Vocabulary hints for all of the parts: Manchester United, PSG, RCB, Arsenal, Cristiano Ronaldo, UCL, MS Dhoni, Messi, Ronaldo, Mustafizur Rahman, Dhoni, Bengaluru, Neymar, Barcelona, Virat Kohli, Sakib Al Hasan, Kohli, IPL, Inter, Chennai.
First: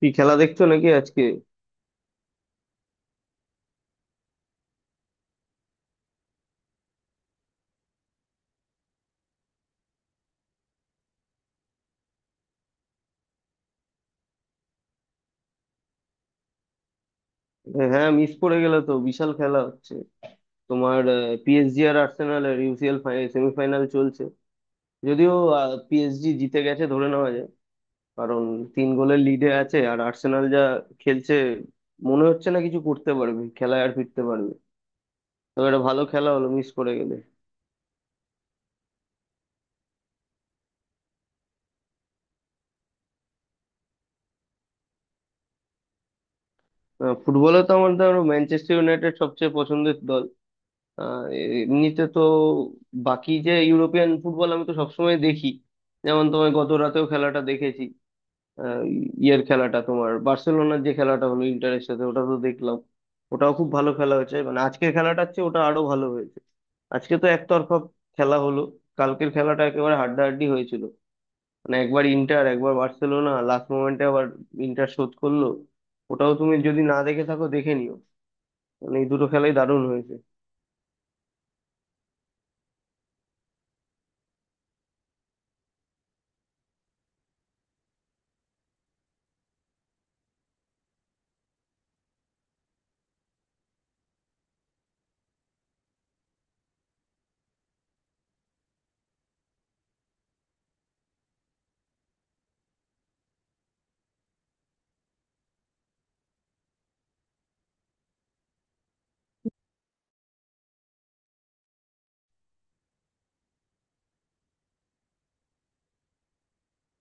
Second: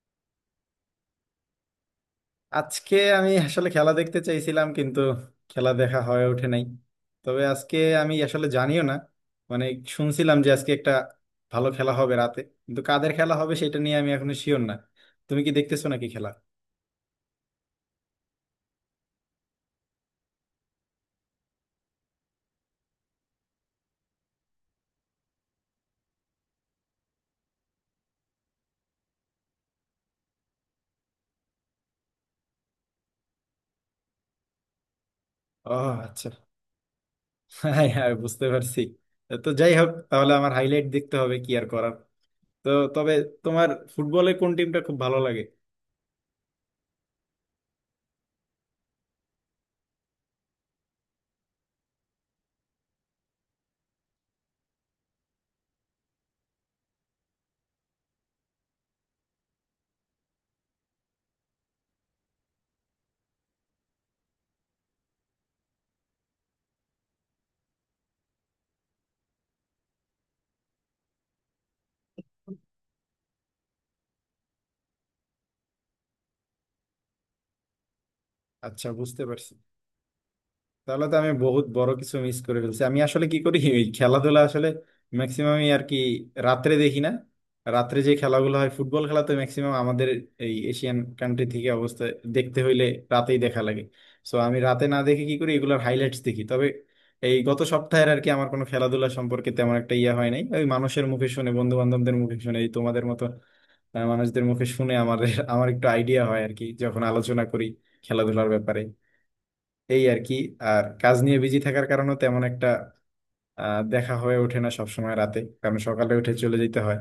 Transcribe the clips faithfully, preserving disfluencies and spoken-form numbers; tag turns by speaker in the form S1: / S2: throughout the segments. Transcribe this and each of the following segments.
S1: কি খেলা দেখছো নাকি আজকে?
S2: আজকে আমি আসলে খেলা দেখতে চাইছিলাম, কিন্তু খেলা দেখা হয়ে ওঠে নাই। তবে আজকে আমি আসলে জানিও না, মানে শুনছিলাম যে আজকে একটা ভালো খেলা হবে রাতে, কিন্তু কাদের খেলা হবে সেটা নিয়ে আমি এখনো শিওর না। তুমি কি দেখতেছো নাকি খেলা?
S1: হ্যাঁ, মিস করে গেলে তো, বিশাল খেলা হচ্ছে তোমার। পিএসজি আর আর্সেনালের ইউসিএল সেমিফাইনাল চলছে। যদিও পিএসজি জিতে গেছে ধরে নেওয়া যায়, কারণ তিন গোলের লিডে আছে। আর আর্সেনাল যা খেলছে, মনে হচ্ছে না কিছু করতে পারবে, খেলায় আর ফিরতে পারবে। তবে
S2: ও,
S1: একটা ভালো
S2: আচ্ছা।
S1: খেলা হলো, মিস করে গেলে।
S2: হ্যাঁ, হ্যাঁ, বুঝতে পারছি। তো যাই হোক, তাহলে আমার হাইলাইট দেখতে হবে, কি আর করার। তো তবে তোমার ফুটবলে কোন টিমটা খুব ভালো লাগে?
S1: আহ, ফুটবলে তো আমার ধরো ম্যানচেস্টার ইউনাইটেড সবচেয়ে পছন্দের দল। আহ, এমনিতে তো বাকি যে ইউরোপিয়ান ফুটবল, আমি তো সবসময় দেখি। যেমন তোমার গত রাতেও খেলাটা দেখেছি। আহ, ইয়ের খেলাটা, তোমার বার্সেলোনার যে খেলাটা হলো ইন্টারের সাথে, ওটা তো দেখলাম। ওটাও খুব ভালো খেলা হয়েছে, মানে আজকের খেলাটার চেয়ে ওটা আরো ভালো হয়েছে। আজকে তো একতরফা খেলা হলো। কালকের খেলাটা একেবারে হাড্ডাহাড্ডি হয়েছিল। মানে একবার ইন্টার, একবার বার্সেলোনা, লাস্ট মোমেন্টে আবার ইন্টার শোধ করলো। ওটাও তুমি যদি না দেখে থাকো, দেখে নিও।
S2: আচ্ছা
S1: মানে এই
S2: বুঝতে
S1: দুটো
S2: পারছি।
S1: খেলাই দারুণ হয়েছে।
S2: তাহলে তো আমি বহুত বড় কিছু মিস করে ফেলছি। আমি আসলে কি করি, ওই খেলাধুলা আসলে ম্যাক্সিমামই আর কি রাত্রে দেখি না। রাত্রে যে খেলাগুলো হয় ফুটবল খেলা তো ম্যাক্সিমাম আমাদের এই এশিয়ান কান্ট্রি থেকে অবস্থা দেখতে হইলে রাতেই দেখা লাগে। সো আমি রাতে না দেখে কি করি, এগুলোর হাইলাইটস দেখি। তবে এই গত সপ্তাহের আর কি আমার কোনো খেলাধুলা সম্পর্কে তেমন একটা ইয়ে হয় নাই, ওই মানুষের মুখে শুনে, বন্ধু বান্ধবদের মুখে শুনে, এই তোমাদের মতো আহ, মানুষদের মুখে শুনে আমার আমার একটু আইডিয়া হয় আর কি যখন আলোচনা করি খেলাধুলার ব্যাপারে এই আর কি। আর কাজ নিয়ে বিজি থাকার কারণে তেমন একটা আহ, দেখা হয়ে ওঠে না সবসময় রাতে, কারণ সকালে উঠে চলে যেতে হয়।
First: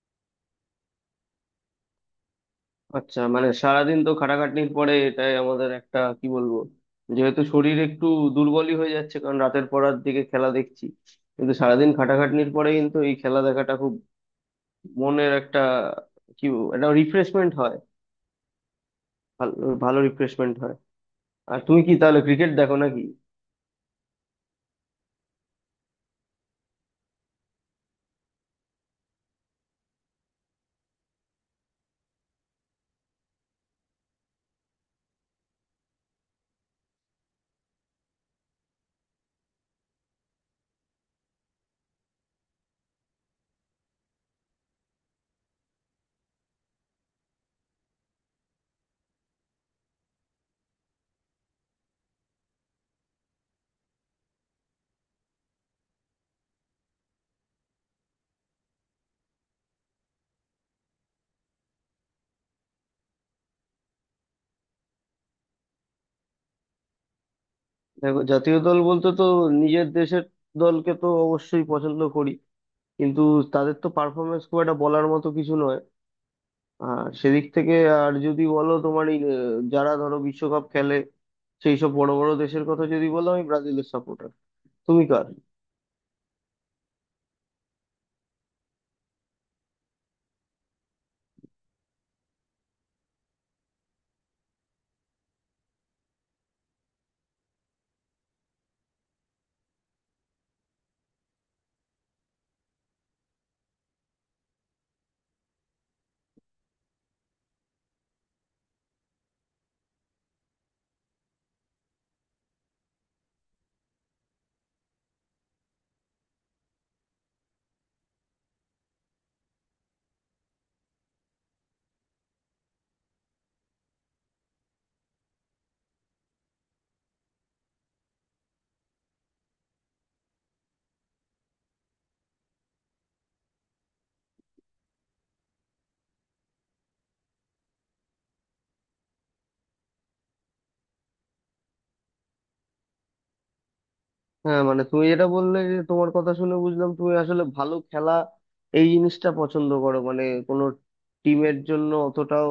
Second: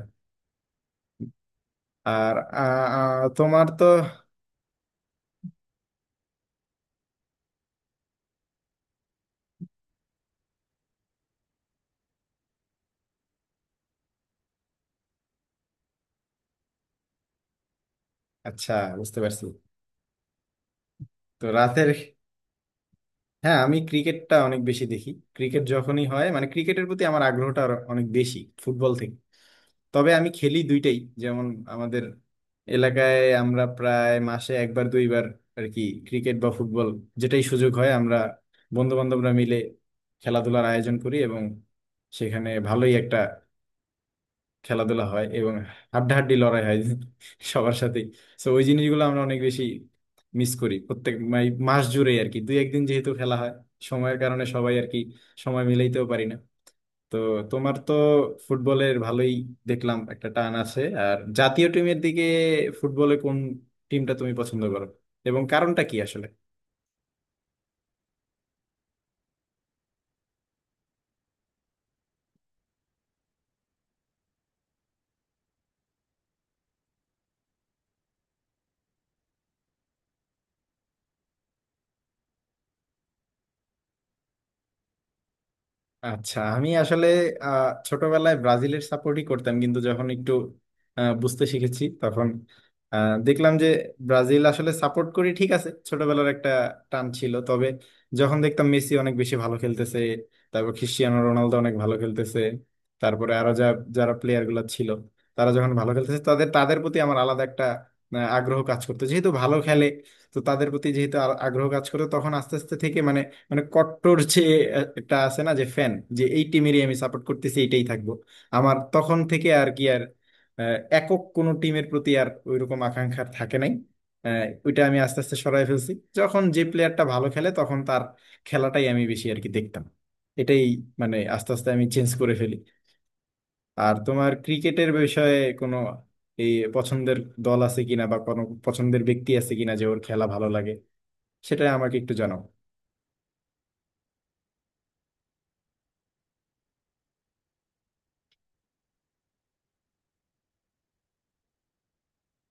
S2: আর আহ,
S1: আচ্ছা,
S2: আহ,
S1: মানে
S2: তোমার তো।
S1: সারাদিন তো খাটাখাটনির পরে এটাই আমাদের একটা, কি বলবো, যেহেতু শরীর একটু দুর্বলই হয়ে যাচ্ছে, কারণ রাতের পরার দিকে খেলা দেখছি। কিন্তু সারাদিন খাটাখাটনির পরে কিন্তু এই খেলা দেখাটা খুব মনের একটা, কি বলবো, একটা রিফ্রেশমেন্ট হয়।
S2: আচ্ছা বুঝতে পারছি।
S1: ভালো, ভালো রিফ্রেশমেন্ট হয়।
S2: তো
S1: আর তুমি
S2: রাতের।
S1: কি তাহলে ক্রিকেট দেখো নাকি?
S2: হ্যাঁ আমি ক্রিকেটটা অনেক বেশি দেখি। ক্রিকেট যখনই হয়, মানে ক্রিকেটের প্রতি আমার আগ্রহটা আরো অনেক বেশি ফুটবল থেকে। তবে আমি খেলি দুইটাই। যেমন আমাদের এলাকায় আমরা প্রায় মাসে একবার দুইবার আর কি ক্রিকেট বা ফুটবল যেটাই সুযোগ হয় আমরা বন্ধু বান্ধবরা মিলে খেলাধুলার আয়োজন করি, এবং সেখানে ভালোই একটা খেলাধুলা হয় এবং হাড্ডাহাড্ডি লড়াই হয় সবার সাথেই। তো ওই জিনিসগুলো আমরা অনেক বেশি মিস করি প্রত্যেক মানে মাস জুড়ে আর কি দুই একদিন যেহেতু খেলা হয়, সময়ের কারণে সবাই আর কি সময় মিলাইতেও পারি না। তো তোমার তো ফুটবলের ভালোই দেখলাম একটা টান আছে আর জাতীয় টিমের দিকে। ফুটবলে কোন টিমটা তুমি পছন্দ করো এবং কারণটা কি আসলে?
S1: দেখো, জাতীয় দল বলতে তো নিজের দেশের দলকে তো অবশ্যই পছন্দ করি, কিন্তু তাদের তো পারফরমেন্স খুব একটা বলার মতো কিছু নয়। আর সেদিক থেকে, আর যদি বলো তোমার এই আহ, যারা ধরো বিশ্বকাপ খেলে, সেই সব বড় বড় দেশের কথা যদি বলো, আমি ব্রাজিলের সাপোর্টার। তুমি কার?
S2: আচ্ছা, আমি আসলে আহ, ছোটবেলায় ব্রাজিলের সাপোর্টই করতাম, কিন্তু যখন একটু আহ, বুঝতে শিখেছি তখন আহ, দেখলাম যে ব্রাজিল আসলে সাপোর্ট করি ঠিক আছে, ছোটবেলার একটা টান ছিল, তবে যখন দেখতাম মেসি অনেক বেশি ভালো খেলতেছে, তারপর ক্রিস্টিয়ানো রোনালদো অনেক ভালো খেলতেছে, তারপরে আরো যা যারা প্লেয়ার গুলো ছিল তারা যখন ভালো খেলতেছে তাদের তাদের প্রতি আমার আলাদা একটা আহ, আগ্রহ কাজ করতো যেহেতু ভালো খেলে। তো তাদের প্রতি যেহেতু আর- আগ্রহ কাজ করতো তখন আস্তে আস্তে থেকে মানে মানে কট্টর যে একটা আছে না যে ফ্যান, যে এই টিমেরই আমি সাপোর্ট করতেছি এইটাই থাকবো, আমার তখন থেকে আর কি আর আহ, একক কোনো টিমের প্রতি আর ওইরকম আকাঙ্ক্ষা আর থাকে নাই। আহ, ওইটা আমি আস্তে আস্তে সরাই ফেলছি। যখন যে প্লেয়ারটা ভালো খেলে তখন তার খেলাটাই আমি বেশি আর কি দেখতাম, এটাই মানে আস্তে আস্তে আমি চেঞ্জ করে ফেলি। আর তোমার ক্রিকেটের বিষয়ে কোনো এই পছন্দের দল আছে কিনা, বা কোনো পছন্দের ব্যক্তি আছে কিনা যে ওর খেলা ভালো লাগে, সেটা আমাকে একটু জানাও।
S1: হ্যাঁ, মানে তুমি যেটা বললে, যে তোমার কথা শুনে বুঝলাম, তুমি আসলে ভালো খেলা এই জিনিসটা পছন্দ করো, মানে কোনো টিমের জন্য অতটাও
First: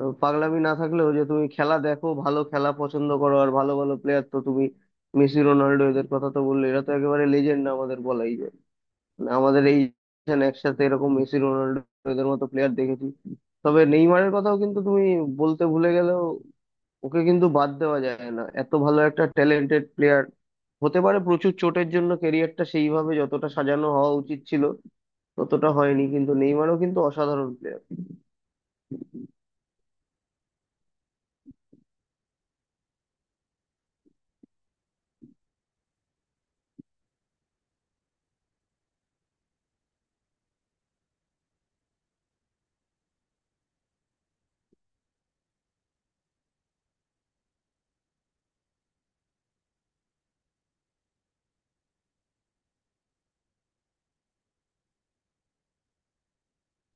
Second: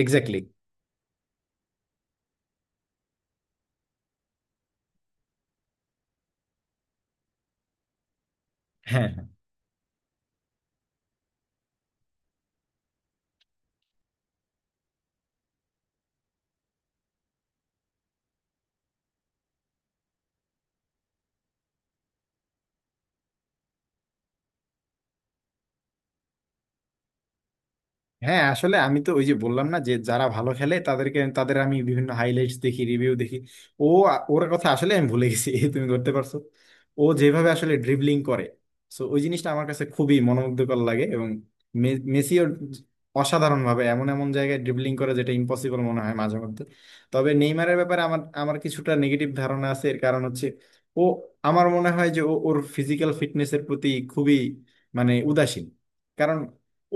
S1: আহ,
S2: এক্স্যাক্টলি।
S1: পাগলামি না থাকলেও, যে তুমি খেলা দেখো, ভালো খেলা পছন্দ করো। আর ভালো ভালো প্লেয়ার তো তুমি মেসি রোনাল্ডো এদের কথা তো বললে, এরা তো একেবারে লেজেন্ড আমাদের বলাই যায়।
S2: হ্যাঁ, হ্যাঁ।
S1: আমাদের এই generation একসাথে এরকম মেসি রোনাল্ডো এদের মতো প্লেয়ার দেখেছি। তবে নেইমারের কথাও কিন্তু তুমি বলতে ভুলে গেলেও, ওকে কিন্তু বাদ দেওয়া যায় না, এত ভালো একটা ট্যালেন্টেড প্লেয়ার। হতে পারে প্রচুর চোটের জন্য ক্যারিয়ারটা সেইভাবে যতটা সাজানো হওয়া উচিত ছিল ততটা হয়নি, কিন্তু নেইমারও কিন্তু অসাধারণ প্লেয়ার।
S2: হ্যাঁ আসলে আমি তো ওই যে বললাম না যে যারা ভালো খেলে তাদেরকে তাদের আমি বিভিন্ন হাইলাইটস দেখি রিভিউ দেখি। ও, ওর কথা আসলে আমি ভুলে গেছি এই তুমি ধরতে পারছো। ও যেভাবে আসলে ড্রিবলিং করে সো ওই জিনিসটা আমার কাছে খুবই মনোমুগ্ধকর লাগে। এবং মে- মেসিও অসাধারণ ভাবে এমন এমন জায়গায় ড্রিবলিং করে যেটা ইম্পসিবল মনে হয় মাঝে মধ্যে। তবে নেইমারের ব্যাপারে আমার আমার কিছুটা নেগেটিভ ধারণা আছে, এর কারণ হচ্ছে ও, আমার মনে হয় যে ও ওর ফিজিক্যাল ফিটনেসের প্রতি খুবই মানে উদাসীন। কারণ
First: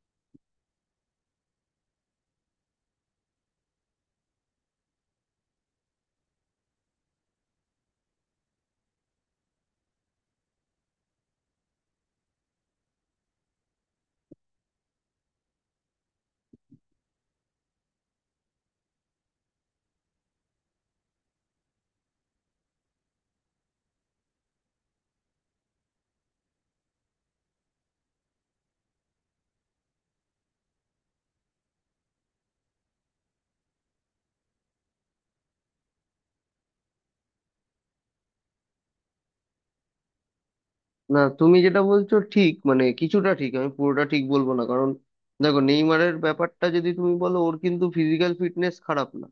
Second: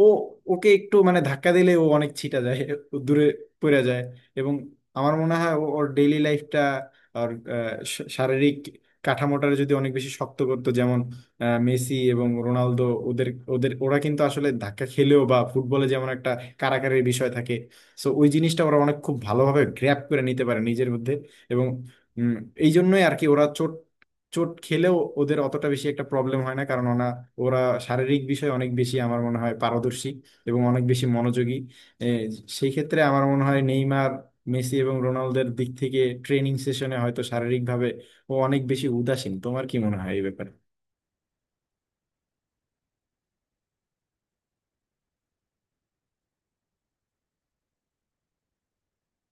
S2: ও ওকে একটু মানে ধাক্কা দিলে ও অনেক ছিটা যায়, ও দূরে পড়ে যায়। এবং আমার মনে হয় ও- ওর ডেইলি লাইফটা আর আহ, শা- শারীরিক কাঠামোটার যদি অনেক বেশি শক্ত করতো যেমন আহ, মেসি এবং রোনালদো ওদের ওদের ওরা কিন্তু আসলে ধাক্কা খেলেও বা ফুটবলে যেমন একটা কারাকারির বিষয় থাকে সো ওই জিনিসটা ওরা অনেক খুব ভালোভাবে গ্র্যাপ করে নিতে পারে নিজের মধ্যে। এবং উম, এই জন্যই আর কি ওরা চোট চোট খেলেও ওদের অতটা বেশি একটা প্রবলেম হয় না, কারণ ওনা ওরা শারীরিক বিষয়ে অনেক বেশি আমার মনে হয় পারদর্শী এবং অনেক বেশি মনোযোগী। এ, সেই ক্ষেত্রে আমার মনে হয় নেইমার মেসি এবং রোনালদোর দিক থেকে ট্রেনিং সেশনে হয়তো শারীরিকভাবে ও অনেক বেশি উদাসীন। তোমার কি মনে হয় এই ব্যাপারে?
S1: না, তুমি যেটা বলছো ঠিক, মানে কিছুটা ঠিক, আমি পুরোটা ঠিক বলবো না। কারণ দেখো, নেইমারের ব্যাপারটা যদি তুমি বলো, ওর কিন্তু ফিজিক্যাল ফিটনেস খারাপ না।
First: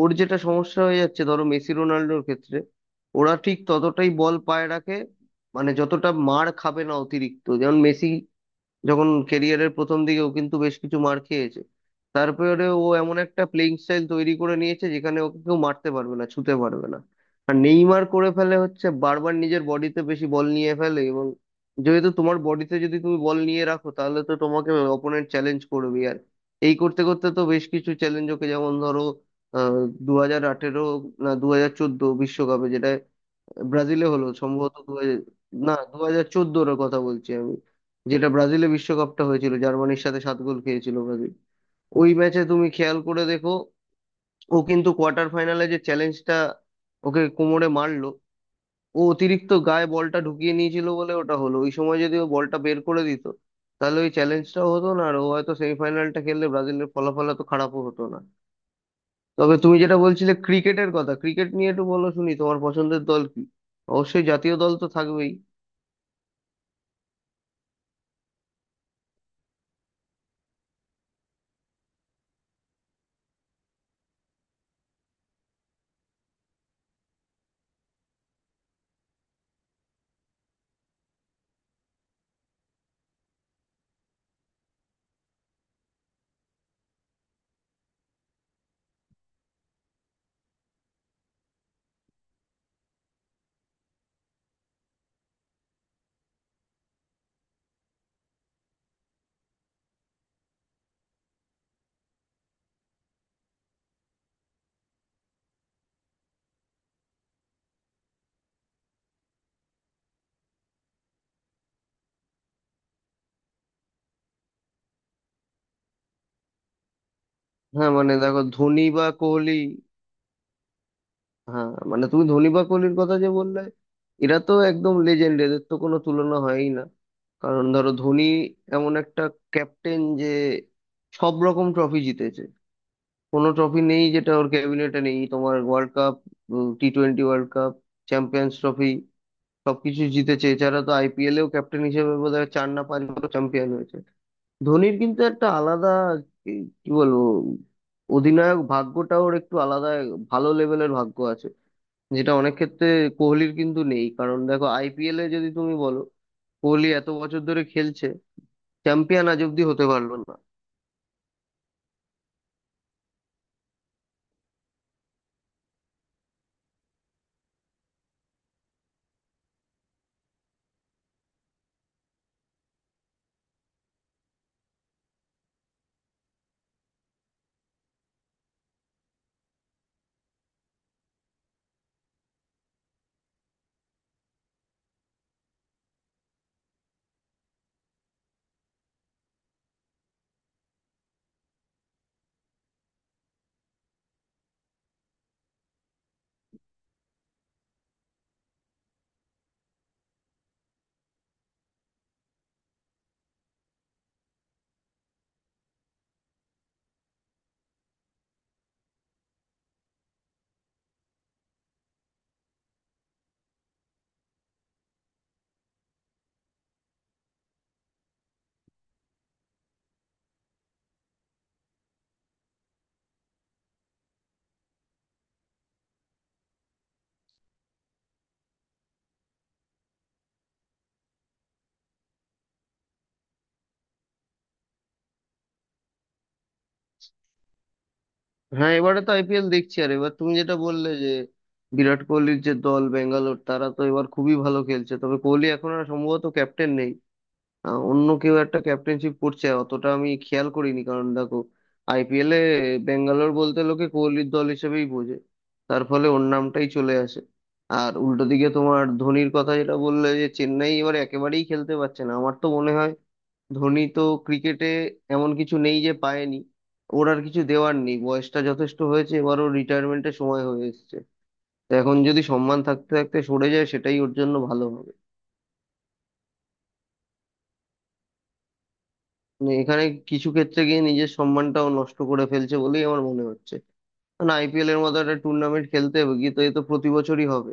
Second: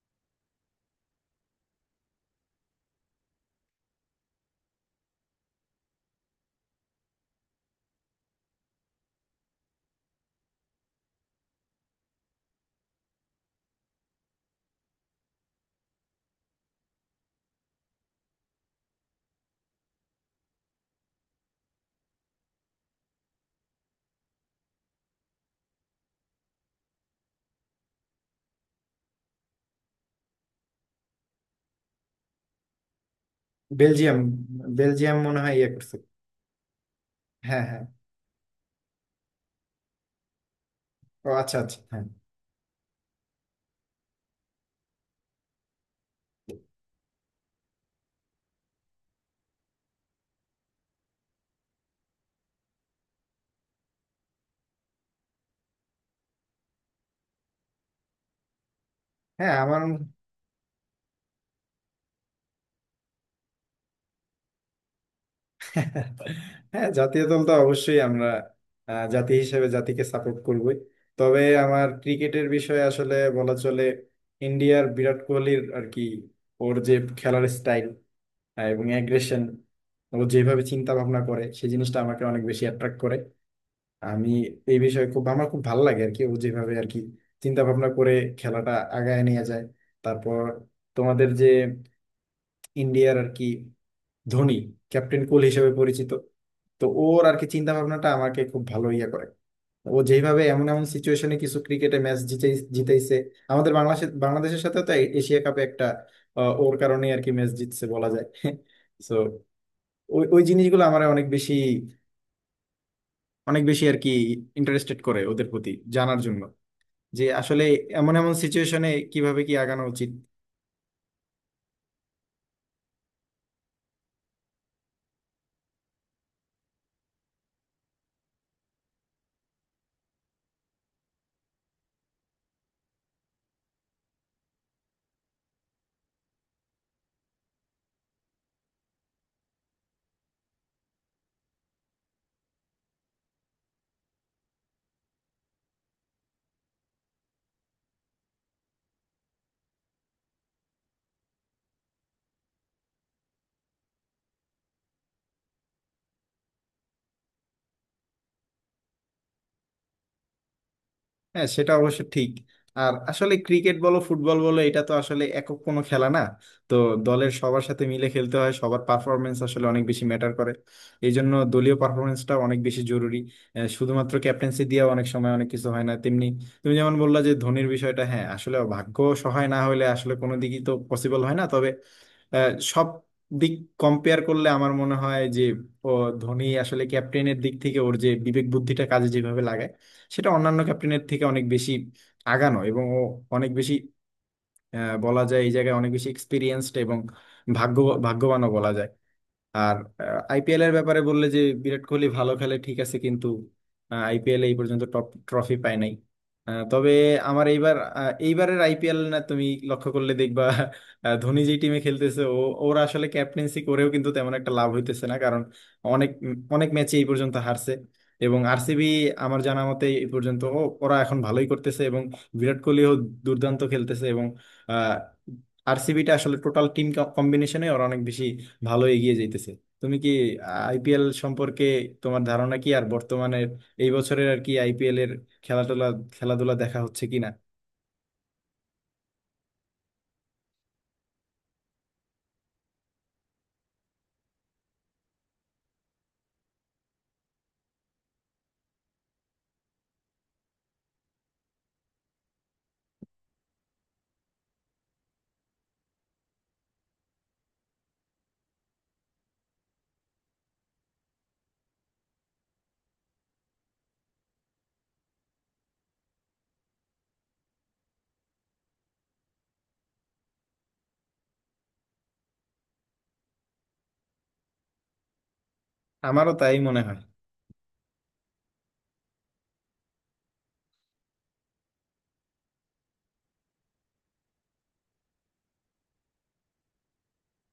S1: ওর যেটা সমস্যা হয়ে যাচ্ছে, ধরো মেসি রোনাল্ডোর ক্ষেত্রে, ওরা ঠিক ততটাই বল পায়ে রাখে, মানে যতটা মার খাবে না অতিরিক্ত। যেমন মেসি যখন কেরিয়ারের প্রথম দিকে, ও কিন্তু বেশ কিছু মার খেয়েছে। তারপরে ও এমন একটা প্লেইং স্টাইল তৈরি করে নিয়েছে যেখানে ওকে কেউ মারতে পারবে না, ছুতে পারবে না। আর নেইমার করে ফেলে হচ্ছে, বারবার নিজের বডিতে বেশি বল নিয়ে ফেলে। এবং যেহেতু তোমার বডিতে যদি তুমি বল নিয়ে রাখো, তাহলে তো তোমাকে অপোনেন্ট চ্যালেঞ্জ করবে। আর এই করতে করতে তো বেশ কিছু চ্যালেঞ্জ ওকে, যেমন ধরো আহ দু হাজার আঠেরো না দু হাজার চোদ্দ বিশ্বকাপে, যেটা ব্রাজিলে
S2: বেলজিয়াম,
S1: হলো, সম্ভবত দু
S2: বেলজিয়াম
S1: হাজার-
S2: মনে হয় ইয়ে
S1: না
S2: করছে।
S1: দু হাজার চোদ্দোর কথা বলছি আমি,
S2: হ্যাঁ, হ্যাঁ।
S1: যেটা ব্রাজিলে বিশ্বকাপটা হয়েছিল, জার্মানির সাথে সাত গোল খেয়েছিল
S2: ও
S1: ব্রাজিল।
S2: আচ্ছা, আচ্ছা, হ্যাঁ।
S1: ওই ম্যাচে তুমি খেয়াল করে দেখো, ও কিন্তু কোয়ার্টার ফাইনালে যে চ্যালেঞ্জটা ওকে কোমরে মারলো, ও অতিরিক্ত গায়ে বলটা ঢুকিয়ে নিয়েছিল বলে ওটা হলো। ওই সময় যদি ও বলটা বের করে দিত, তাহলে ওই চ্যালেঞ্জটাও হতো না, আর ও হয়তো সেমিফাইনালটা খেললে ব্রাজিলের ফলাফল তো খারাপও হতো না।
S2: হ্যাঁ
S1: তবে তুমি
S2: আমার।
S1: যেটা বলছিলে ক্রিকেটের কথা, ক্রিকেট নিয়ে একটু বলো শুনি, তোমার পছন্দের দল কি? অবশ্যই জাতীয় দল তো থাকবেই।
S2: হ্যাঁ জাতীয় দল তো অবশ্যই আমরা আহ, জাতি হিসেবে জাতিকে সাপোর্ট করবই। তবে আমার ক্রিকেটের বিষয়ে আসলে বলা চলে ইন্ডিয়ার বিরাট কোহলির আর কি ওর যে খেলার স্টাইল এবং অ্যাগ্রেশন, ও যেভাবে চিন্তা ভাবনা করে সেই জিনিসটা আমাকে অনেক বেশি অ্যাট্রাক্ট করে। আমি এই বিষয়ে খুব আমার খুব ভালো লাগে আর কি ও যেভাবে আর কি চিন্তা ভাবনা করে খেলাটা আগায় নিয়ে যায়। তারপর তোমাদের যে ইন্ডিয়ার আর কি ধোনি ক্যাপ্টেন কুল হিসেবে পরিচিত, তো ওর আর কি চিন্তা ভাবনাটা আমাকে খুব ভালো ইয়ে করে। ও যেভাবে এমন এমন সিচুয়েশনে কিছু ক্রিকেটে ম্যাচ জিতে জিতাইছে, আমাদের বাংলাদেশের বাংলাদেশের সাথে তো এ- এশিয়া কাপে একটা আহ, ওর কারণে আর কি ম্যাচ জিতছে বলা যায় সো ওই ওই জিনিসগুলো আমার অনেক বেশি অনেক বেশি আর কি ইন্টারেস্টেড করে ওদের প্রতি জানার জন্য যে আসলে
S1: হ্যাঁ,
S2: এমন
S1: মানে
S2: এমন
S1: দেখো, ধোনি
S2: সিচুয়েশনে
S1: বা
S2: কিভাবে কি
S1: কোহলি,
S2: আগানো উচিত।
S1: হ্যাঁ মানে তুমি ধোনি বা কোহলির কথা যে বললে, এরা তো একদম লেজেন্ড, এদের তো কোনো তুলনা হয়ই না। কারণ ধরো ধোনি এমন একটা ক্যাপ্টেন যে সব রকম ট্রফি জিতেছে। কোনো ট্রফি নেই যেটা ওর ক্যাবিনেটে নেই, তোমার world cup, T twenty world cup, champions trophy, সবকিছু জিতেছে। এছাড়া তো আইপিএলেও ক্যাপ্টেন হিসেবে বোধহয় চার না পাঁচবার চ্যাম্পিয়ন হয়েছে। ধোনির কিন্তু একটা আলাদা, কি, কি বলবো, অধিনায়ক ভাগ্যটা ওর একটু আলাদা, ভালো লেভেলের ভাগ্য আছে, যেটা অনেক ক্ষেত্রে কোহলির কিন্তু নেই। কারণ দেখো, আইপিএল এ যদি তুমি বলো, কোহলি এত বছর ধরে খেলছে, চ্যাম্পিয়ন আজ অব্দি হতে পারলো না।
S2: হ্যাঁ সেটা অবশ্য ঠিক। আর আসলে ক্রিকেট বলো ফুটবল বলো এটা তো আসলে একক কোনো খেলা না, তো দলের সবার সাথে মিলে খেলতে হয়, সবার পারফরমেন্স আসলে অনেক বেশি ম্যাটার করে। এই জন্য দলীয় পারফরমেন্সটা অনেক বেশি জরুরি। আহ, শুধুমাত্র ক্যাপ্টেন্সি দিয়ে অনেক সময় অনেক কিছু হয় না, তেমনি তুমি যেমন বললা যে ধোনির বিষয়টা, হ্যাঁ আসলে ভাগ্য সহায় না হলে আসলে কোনো দিকই তো পসিবল হয় না। তবে আহ, সব দিক কম্পেয়ার করলে আমার মনে হয় যে ও, ধোনি আসলে ক্যাপ্টেনের দিক থেকে ওর যে বিবেক বুদ্ধিটা কাজে যেভাবে লাগায় সেটা অন্যান্য ক্যাপ্টেনের থেকে অনেক বেশি আগানো, এবং ও অনেক বেশি আহ, বলা যায় এই জায়গায় অনেক বেশি এক্সপিরিয়েন্সড এবং ভাগ্য ভাগ্যবানও বলা যায়। আর আইপিএল এর ব্যাপারে বললে যে বিরাট কোহলি ভালো খেলে ঠিক আছে, কিন্তু আইপিএল এই পর্যন্ত টপ ট্রফি পায় নাই। আহ, তবে আমার এইবার আহ, এইবারের আইপিএল না তুমি লক্ষ্য করলে দেখবা আহ, ধোনি যে টিমে খেলতেছে ও ওরা আসলে ক্যাপ্টেন্সি করেও কিন্তু তেমন একটা লাভ হইতেছে না, কারণ অনেক অনেক ম্যাচে এই পর্যন্ত হারছে। এবং আরসিবি আমার জানা মতে এই পর্যন্ত ও ওরা এখন ভালোই করতেছে, এবং বিরাট কোহলিও দুর্দান্ত খেলতেছে, এবং আহ, আরসিবিটা আসলে টোটাল টিম কম্বিনেশনে ওরা অনেক বেশি ভালো এগিয়ে যাইতেছে। তুমি কি আইপিএল সম্পর্কে তোমার ধারণা কি আর বর্তমানের এই বছরের আর কি আইপিএল এর খেলাধুলা খেলাধুলা দেখা হচ্ছে কিনা?
S1: হ্যাঁ, এবারে তো আইপিএল দেখছি। আর এবার তুমি যেটা বললে যে বিরাট কোহলির যে দল বেঙ্গালোর, তারা তো এবার খুবই ভালো খেলছে। তবে কোহলি এখন আর সম্ভবত ক্যাপ্টেন নেই, আহ, অন্য কেউ একটা ক্যাপ্টেনশিপ করছে, অতটা আমি খেয়াল করিনি। কারণ দেখো, আইপিএলে বেঙ্গালোর বলতে লোকে কোহলির দল হিসেবেই বোঝে, তার ফলে ওর নামটাই চলে আসে। আর উল্টো দিকে তোমার ধোনির কথা যেটা বললে, যে চেন্নাই এবার একেবারেই খেলতে পারছে না, আমার তো মনে হয় ধোনি তো ক্রিকেটে এমন কিছু নেই যে পায়নি। ওর আর কিছু দেওয়ার নেই, বয়সটা যথেষ্ট হয়েছে, এবার ওর রিটায়ারমেন্টের সময় হয়ে এসেছে। তো এখন যদি সম্মান থাকতে থাকতে সরে যায়, সেটাই ওর জন্য ভালো হবে।
S2: আমারও তাই মনে হয়।
S1: মানে এখানে কিছু ক্ষেত্রে গিয়ে নিজের সম্মানটাও নষ্ট করে ফেলছে বলেই আমার মনে হচ্ছে। কারণ আইপিএল এর মতো একটা টুর্নামেন্ট, খেলতে হবে গিয়ে তো, এ তো প্রতি বছরই হবে।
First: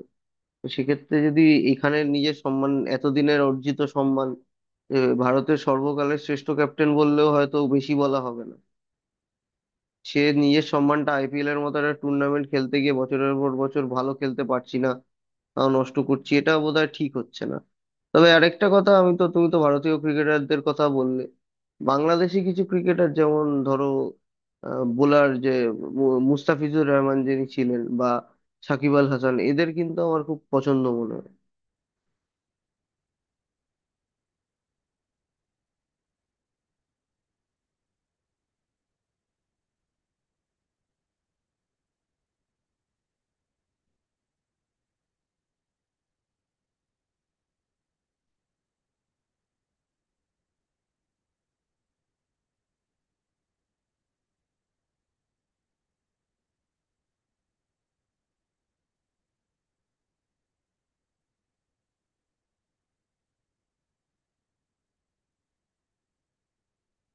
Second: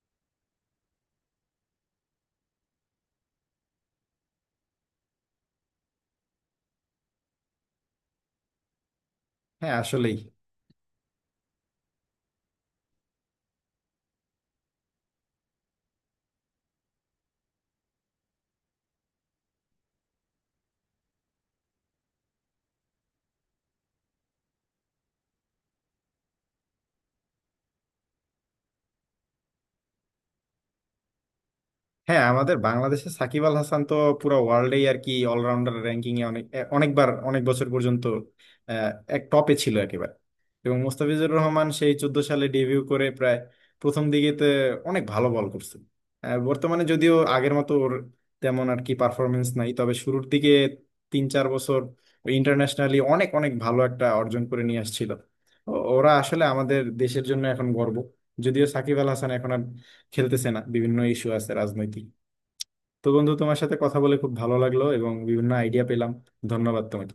S1: তো সেক্ষেত্রে যদি এখানে নিজের সম্মান, এতদিনের অর্জিত সম্মান, এ, ভারতের সর্বকালের শ্রেষ্ঠ ক্যাপ্টেন বললেও হয়তো বেশি বলা হবে না,
S2: হ্যাঁ আসলেই।
S1: সে নিজের সম্মানটা আইপিএল এর মতো একটা টুর্নামেন্ট খেলতে গিয়ে, বছরের পর বছর ভালো খেলতে পারছি না, তাও নষ্ট করছি, এটা বোধহয় ঠিক হচ্ছে না। তবে আরেকটা কথা, আমি তো, তুমি তো ভারতীয় ক্রিকেটারদের কথা বললে, বাংলাদেশি কিছু ক্রিকেটার যেমন ধরো, বোলার যে মু- মুস্তাফিজুর রহমান যিনি ছিলেন, বা সাকিব আল হাসান, এদের কিন্তু আমার খুব পছন্দ মনে হয়।
S2: হ্যাঁ আমাদের বাংলাদেশে সাকিব আল হাসান তো পুরো ওয়ার্ল্ডেই আর কি অলরাউন্ডার র্যাঙ্কিং এ অনেক এ- অনেকবার অনেক বছর পর্যন্ত আহ, এক টপে ছিল একেবারে। এবং মোস্তাফিজুর রহমান সেই চোদ্দ সালে ডেবিউ করে প্রায় প্রথম দিকেতে অনেক ভালো বল করছে। আহ, বর্তমানে যদিও আগের মতো ওর তেমন আর কি পারফরমেন্স নাই, তবে শুরুর দিকে তিন চার বছর ইন্টারন্যাশনালি অনেক অনেক ভালো একটা অর্জন করে নিয়ে আসছিল। ও- ওরা আসলে আমাদের দেশের জন্য এখন গর্ব, যদিও সাকিব আল হাসান এখন আর খেলতেছে না, বিভিন্ন ইস্যু আছে রাজনৈতিক। তো বন্ধু তোমার সাথে কথা বলে খুব ভালো লাগলো এবং বিভিন্ন আইডিয়া পেলাম। ধন্যবাদ তোমাকে।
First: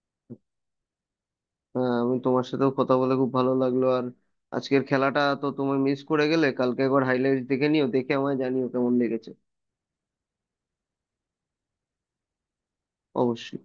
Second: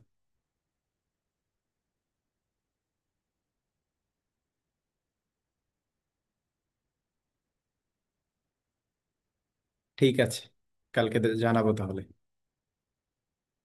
S1: হ্যাঁ, আমি তোমার সাথেও কথা বলে খুব ভালো লাগলো। আর আজকের খেলাটা তো তুমি মিস করে গেলে, কালকে একবার হাইলাইট দেখে নিও, দেখে আমায় জানিও কেমন লেগেছে।
S2: ঠিক আছে, কালকে দে- জানাবো তাহলে।
S1: অবশ্যই।